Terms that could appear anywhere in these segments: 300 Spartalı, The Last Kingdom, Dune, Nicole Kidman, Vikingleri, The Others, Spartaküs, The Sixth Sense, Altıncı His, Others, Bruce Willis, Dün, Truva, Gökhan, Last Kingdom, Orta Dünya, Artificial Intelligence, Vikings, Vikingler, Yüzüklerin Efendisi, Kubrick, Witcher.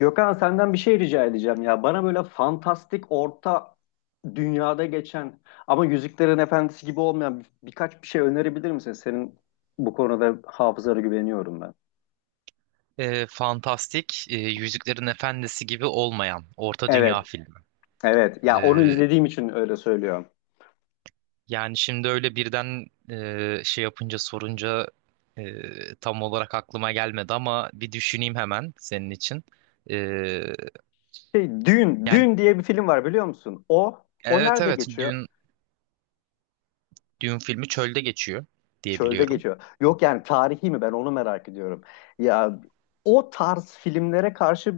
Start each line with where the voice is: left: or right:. left: Gökhan senden bir şey rica edeceğim ya. Bana böyle fantastik orta dünyada geçen ama Yüzüklerin Efendisi gibi olmayan birkaç bir şey önerebilir misin? Senin bu konuda hafızana güveniyorum ben.
right: Fantastik, Yüzüklerin Efendisi gibi olmayan Orta
left: Evet,
right: Dünya filmi.
left: evet. Ya onu
right: E,
left: izlediğim için öyle söylüyorum.
right: Yani şimdi öyle birden şey yapınca sorunca tam olarak aklıma gelmedi ama bir düşüneyim hemen senin için. E,
left: Şey,
right: yani
left: Dün diye bir film var biliyor musun? O, o
right: evet
left: nerede
right: evet
left: geçiyor?
right: Dün Dün filmi çölde geçiyor diye
left: Çölde
right: biliyorum.
left: geçiyor. Yok yani tarihi mi ben onu merak ediyorum. Ya o tarz filmlere karşı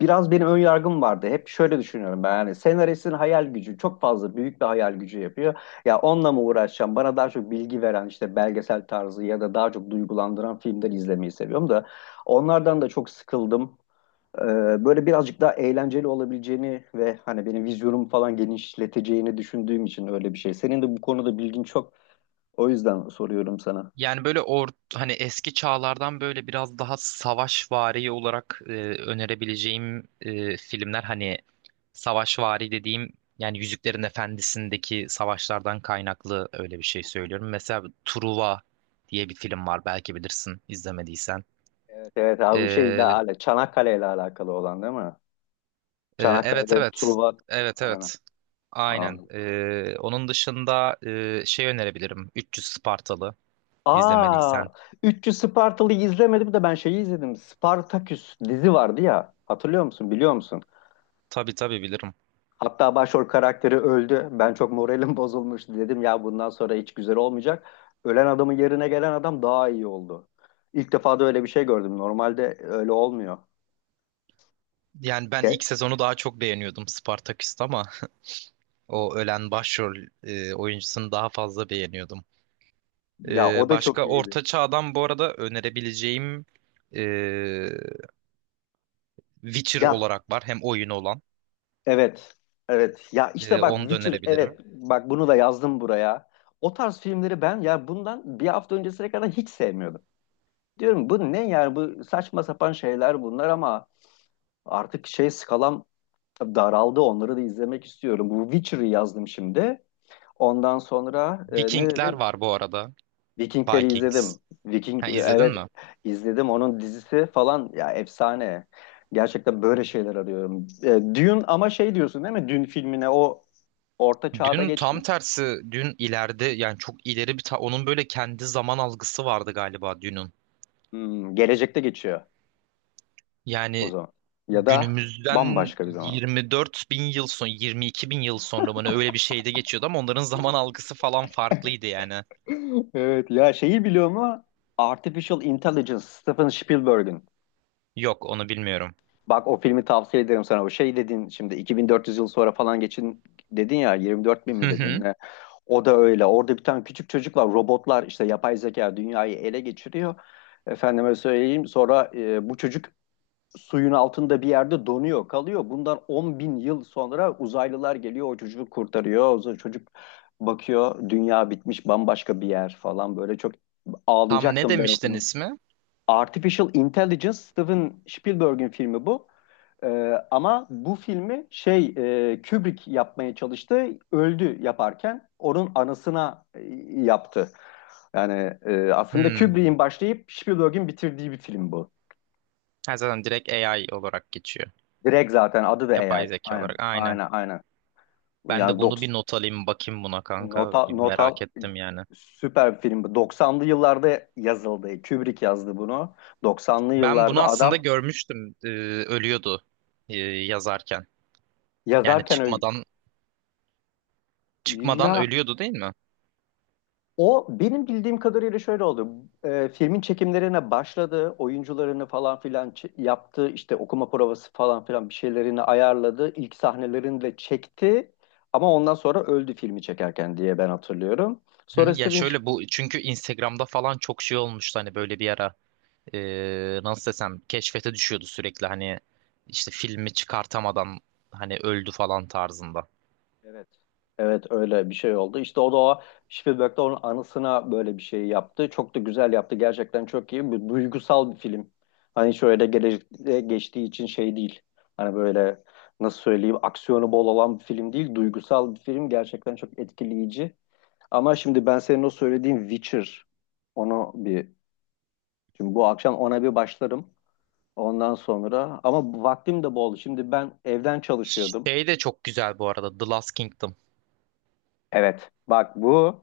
left: biraz benim ön yargım vardı. Hep şöyle düşünüyorum ben yani senaristin hayal gücü çok fazla büyük bir hayal gücü yapıyor. Ya onunla mı uğraşacağım? Bana daha çok bilgi veren işte belgesel tarzı ya da daha çok duygulandıran filmler izlemeyi seviyorum da onlardan da çok sıkıldım. Böyle birazcık daha eğlenceli olabileceğini ve hani benim vizyonumu falan genişleteceğini düşündüğüm için öyle bir şey. Senin de bu konuda bilgin çok. O yüzden soruyorum sana.
right: Yani böyle or hani eski çağlardan böyle biraz daha savaşvari olarak önerebileceğim filmler, hani savaşvari dediğim, yani Yüzüklerin Efendisi'ndeki savaşlardan kaynaklı öyle bir şey söylüyorum. Mesela Truva diye bir film var, belki bilirsin, izlemediysen.
left: Evet, evet abi bu şeyle
right: E,
left: alakalı. Çanakkale ile alakalı olan değil mi?
right: evet
left: Çanakkale'de
right: evet
left: Truva.
right: evet
left: Aynen.
right: evet, aynen.
left: Anladım.
right: Onun dışında şey önerebilirim, 300 Spartalı,
left: Aa,
right: izlemediysen.
left: 300 Spartalı'yı izlemedim de ben şeyi izledim. Spartaküs dizi vardı ya. Hatırlıyor musun? Biliyor musun?
right: Tabii tabii bilirim.
left: Hatta başrol karakteri öldü. Ben çok moralim bozulmuştu. Dedim ya bundan sonra hiç güzel olmayacak. Ölen adamın yerine gelen adam daha iyi oldu. İlk defa da öyle bir şey gördüm. Normalde öyle olmuyor.
right: Yani ben
left: Ya,
right: ilk sezonu daha çok beğeniyordum Spartaküs'te ama o ölen başrol oyuncusunu daha fazla beğeniyordum.
left: ya, o da çok
right: Başka
left: iyiydi.
right: Orta Çağ'dan bu arada önerebileceğim e, Witcher
left: Ya
right: olarak var. Hem oyunu olan.
left: evet. Evet. Ya işte bak
right: Onu da
left: Witcher evet.
right: önerebilirim.
left: Bak bunu da yazdım buraya. O tarz filmleri ben ya bundan bir hafta öncesine kadar hiç sevmiyordum. Diyorum bu ne yani bu saçma sapan şeyler bunlar ama artık şey skalam daraldı. Onları da izlemek istiyorum. Bu Witcher'ı yazdım şimdi. Ondan sonra ne
right: Vikingler
left: dedin?
right: var bu arada.
left: Vikingleri izledim.
right: Vikings.
left: Viking
right: Ha, izledin
left: evet
right: mi?
left: izledim. Onun dizisi falan ya efsane. Gerçekten böyle şeyler arıyorum. E, Dune ama şey diyorsun değil mi? Dune filmine o orta çağda
right: Dün tam
left: geçmiyor.
right: tersi, dün ileride, yani çok ileri bir onun böyle kendi zaman algısı vardı galiba Dün'ün.
left: Hmm, gelecekte geçiyor o
right: Yani
left: zaman. Ya da
right: günümüzden
left: bambaşka bir zaman.
right: 24 bin yıl 22 bin yıl sonra mı ne, öyle bir şeyde geçiyordu ama onların zaman algısı falan farklıydı yani.
left: Evet ya şeyi biliyor mu? Artificial Intelligence Steven Spielberg'in.
right: Yok, onu bilmiyorum.
left: Bak o filmi tavsiye ederim sana. O şey dedin şimdi 2400 yıl sonra falan geçin dedin ya 24 bin
right: Hı
left: mi dedin?
right: hı.
left: O da öyle. Orada bir tane küçük çocuk var. Robotlar işte yapay zeka dünyayı ele geçiriyor. Efendime söyleyeyim. Sonra bu çocuk suyun altında bir yerde donuyor, kalıyor. Bundan 10 bin yıl sonra uzaylılar geliyor, o çocuğu kurtarıyor. O zaman çocuk bakıyor, dünya bitmiş, bambaşka bir yer falan. Böyle çok
right: Tam ne
left: ağlayacaktım ben o
right: demiştin
left: film.
right: ismi?
left: Artificial Intelligence, Steven Spielberg'in filmi bu. Ee, ama bu filmi şey Kubrick yapmaya çalıştı. Öldü yaparken. Onun anısına yaptı. Yani aslında
right: Hmm.
left: Kubrick'in başlayıp Spielberg'in bitirdiği bir film bu.
right: Ha, zaten direkt AI olarak geçiyor.
left: Direkt zaten adı da
right: Yapay
left: AI.
right: zeka
left: Aynen.
right: olarak, aynen.
left: Aynen.
right: Ben de
left: Yani
right: bunu
left: 90
right: bir not alayım, bakayım buna kanka. Bir
left: Notal
right: merak ettim yani.
left: süper bir film. Bu. 90'lı yıllarda yazıldı. Kubrick yazdı bunu. Doksanlı
right: Ben bunu
left: yıllarda
right: aslında
left: adam
right: görmüştüm. Ölüyordu yazarken. Yani
left: yazarken öyle,
right: çıkmadan
left: ya
right: ölüyordu değil mi?
left: O benim bildiğim kadarıyla şöyle oldu. Filmin çekimlerine başladı, oyuncularını falan filan yaptı, işte okuma provası falan filan bir şeylerini ayarladı, ilk sahnelerini de çekti. Ama ondan sonra öldü filmi çekerken diye ben hatırlıyorum.
right: Hı hı.
left: Sonra
right: Ya
left: Steven
right: şöyle, bu çünkü Instagram'da falan çok şey olmuştu hani, böyle bir ara nasıl desem, keşfete düşüyordu sürekli, hani işte filmi çıkartamadan hani öldü falan tarzında.
left: evet. Evet öyle bir şey oldu. İşte o da o Spielberg'de onun anısına böyle bir şey yaptı. Çok da güzel yaptı. Gerçekten çok iyi. Bir duygusal bir film. Hani şöyle gelecekte geçtiği için şey değil. Hani böyle nasıl söyleyeyim aksiyonu bol olan bir film değil. Duygusal bir film. Gerçekten çok etkileyici. Ama şimdi ben senin o söylediğin Witcher onu bir şimdi bu akşam ona bir başlarım. Ondan sonra ama vaktim de bol. Şimdi ben evden çalışıyordum.
right: Şey de çok güzel bu arada, The Last Kingdom.
left: Evet. Bak bu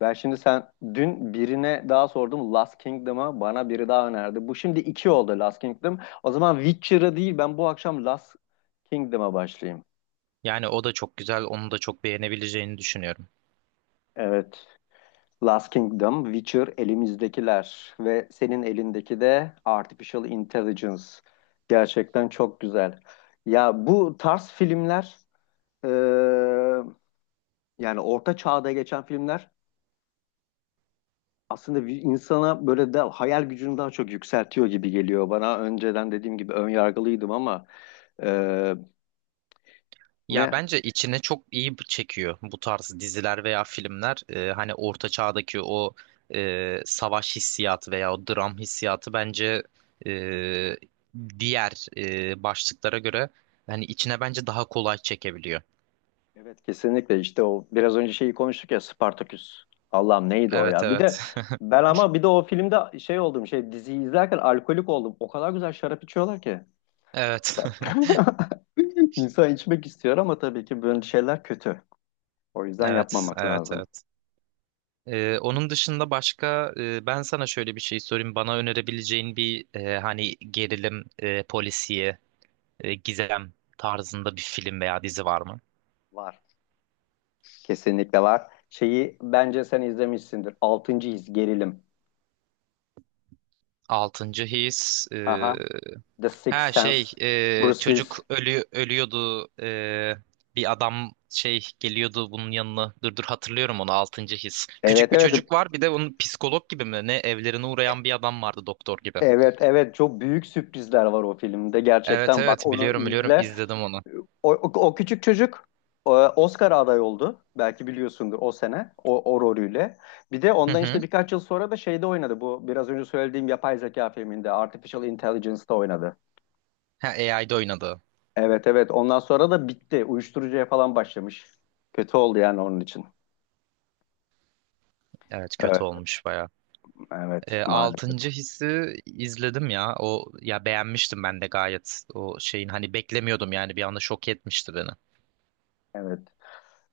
left: ben şimdi sen dün birine daha sordum Last Kingdom'a bana biri daha önerdi. Bu şimdi iki oldu Last Kingdom. O zaman Witcher'a değil ben bu akşam Last Kingdom'a başlayayım.
right: Yani o da çok güzel, onu da çok beğenebileceğini düşünüyorum.
left: Evet. Last Kingdom, Witcher elimizdekiler ve senin elindeki de Artificial Intelligence. Gerçekten çok güzel. Ya bu tarz filmler eee, yani orta çağda geçen filmler aslında bir insana böyle de hayal gücünü daha çok yükseltiyor gibi geliyor bana. Önceden dediğim gibi ön yargılıydım ama e,
right: Ya
left: ne?
right: bence içine çok iyi çekiyor bu tarz diziler veya filmler. Hani orta çağdaki o savaş hissiyatı veya o dram hissiyatı bence e, diğer başlıklara göre hani içine bence daha kolay çekebiliyor.
left: Evet kesinlikle işte o biraz önce şeyi konuştuk ya Spartaküs. Allah'ım neydi o
right: Evet
left: ya? Bir
right: evet.
left: de ben ama bir de o filmde şey oldum şey diziyi izlerken alkolik oldum. O kadar güzel şarap içiyorlar ki.
right: Evet.
left: Ben- İnsan içmek istiyor ama tabii ki böyle şeyler kötü. O yüzden
right: Evet,
left: yapmamak
right: evet,
left: lazım.
right: evet. Onun dışında başka, ben sana şöyle bir şey sorayım. Bana önerebileceğin bir, hani gerilim, polisiye, gizem tarzında bir film veya dizi var mı?
left: Var. Kesinlikle var. Şeyi bence sen izlemişsindir. Altıncı his gerilim.
right: Altıncı his.
left: The Sixth
right: Ha şey,
left: Sense, Bruce
right: çocuk
left: Willis.
right: ölüyordu, bir adam şey, geliyordu bunun yanına. Dur, hatırlıyorum onu, altıncı his.
left: Evet
right: Küçük bir
left: evet
right: çocuk var, bir de onun psikolog gibi mi ne, evlerine uğrayan bir adam vardı, doktor gibi.
left: evet, evet, çok büyük sürprizler var o filmde
right: Evet
left: gerçekten bak
right: evet,
left: onu
right: biliyorum biliyorum,
left: izle.
right: izledim onu.
left: O küçük çocuk Oscar aday oldu. Belki biliyorsundur o sene o, o rolüyle. Bir de
right: Hı
left: ondan
right: hı.
left: işte birkaç yıl sonra da şeyde oynadı bu biraz önce söylediğim yapay zeka filminde Artificial Intelligence'da oynadı.
right: Ha, AI'de oynadı.
left: Evet evet ondan sonra da bitti. Uyuşturucuya falan başlamış. Kötü oldu yani onun için.
right: Evet, kötü
left: Evet,
right: olmuş baya.
left: evet maalesef.
right: Altıncı hissi izledim ya. O, ya beğenmiştim ben de gayet. O şeyin, hani beklemiyordum, yani bir anda şok etmişti beni.
left: Evet.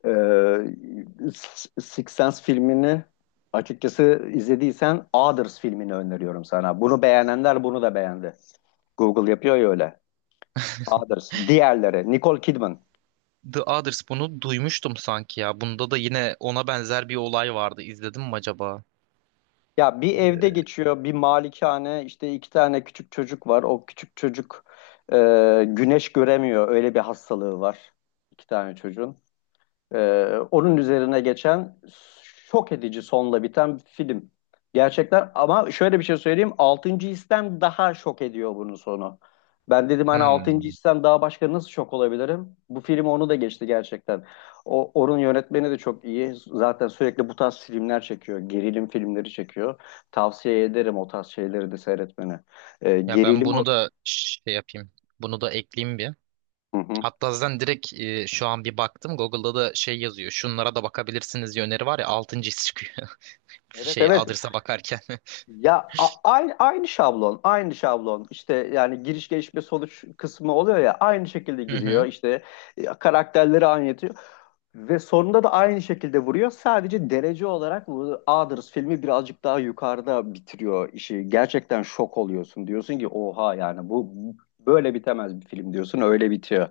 left: Ee, Six Sense filmini açıkçası izlediysen Others filmini öneriyorum sana. Bunu beğenenler bunu da beğendi. Google yapıyor ya öyle. Others. Diğerleri. Nicole Kidman.
right: The Others, bunu duymuştum sanki ya. Bunda da yine ona benzer bir olay vardı. İzledim mi acaba?
left: Ya bir
right: Ee,
left: evde geçiyor, bir malikane, işte iki tane küçük çocuk var. O küçük çocuk e, güneş göremiyor. Öyle bir hastalığı var. İki tane çocuğun. Onun üzerine geçen şok edici sonla biten bir film. Gerçekten ama şöyle bir şey söyleyeyim. Altıncı histen daha şok ediyor bunun sonu. Ben dedim hani altıncı
right: Hmm.
left: histen daha başka nasıl şok olabilirim? Bu film onu da geçti gerçekten. Onun yönetmeni de çok iyi. Zaten sürekli bu tarz filmler çekiyor. Gerilim filmleri çekiyor. Tavsiye ederim o tarz şeyleri de seyretmeni.
right: Ya ben
left: Gerilim o.
right: bunu da şey yapayım. Bunu da ekleyeyim bir.
left: Hı hı.
right: Hatta zaten direkt, şu an bir baktım, Google'da da şey yazıyor, şunlara da bakabilirsiniz diye öneri var ya, altıncı his çıkıyor.
left: Evet
right: Şey,
left: evet
right: Others'a bakarken.
left: ya aynı şablon, aynı şablon. İşte yani giriş gelişme sonuç kısmı oluyor ya aynı şekilde
right: Hı
left: giriyor.
right: hı.
left: İşte karakterleri anlatıyor ve sonunda da aynı şekilde vuruyor. Sadece derece olarak bu Others filmi birazcık daha yukarıda bitiriyor işi. Gerçekten şok oluyorsun. Diyorsun ki oha yani bu böyle bitemez bir film diyorsun. Öyle bitiyor.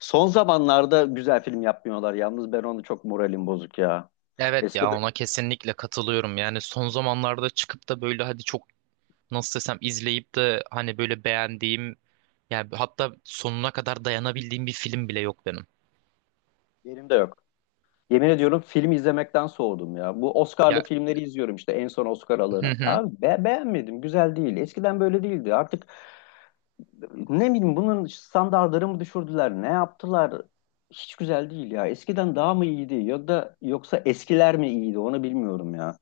left: Son zamanlarda güzel film yapmıyorlar yalnız ben onu çok moralim bozuk ya.
right: Evet ya,
left: Eskide
right: ona kesinlikle katılıyorum. Yani son zamanlarda çıkıp da böyle hadi çok, nasıl desem, izleyip de hani böyle beğendiğim, yani hatta sonuna kadar dayanabildiğim bir film bile yok benim.
left: yerimde yok. Yemin ediyorum film izlemekten soğudum ya. Bu Oscar'lı
right: Ya,
left: filmleri izliyorum işte en son Oscar
right: hı
left: alanı.
right: hı.
left: Ya beğenmedim, güzel değil. Eskiden böyle değildi. Artık ne bileyim bunun standartları mı düşürdüler, ne yaptılar? Hiç güzel değil ya. Eskiden daha mı iyiydi ya da yoksa eskiler mi iyiydi onu bilmiyorum ya.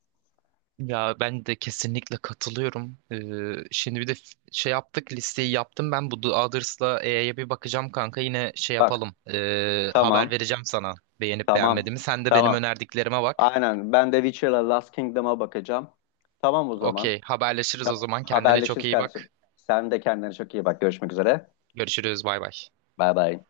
right: Ya ben de kesinlikle katılıyorum. Şimdi bir de şey yaptık, listeyi yaptım ben, bu The Others'la E'ye bir bakacağım kanka, yine şey
left: Bak
right: yapalım. Haber
left: tamam,
right: vereceğim sana beğenip
left: tamam,
right: beğenmediğimi. Sen de benim
left: tamam.
right: önerdiklerime bak.
left: Aynen ben de Witcher'la Last Kingdom'a bakacağım. Tamam o zaman.
right: Okey, haberleşiriz o zaman, kendine çok
left: Haberleşiriz
right: iyi
left: kardeşim.
right: bak.
left: Sen de kendine çok iyi bak. Görüşmek üzere.
right: Görüşürüz, bay bay.
left: Bay bay.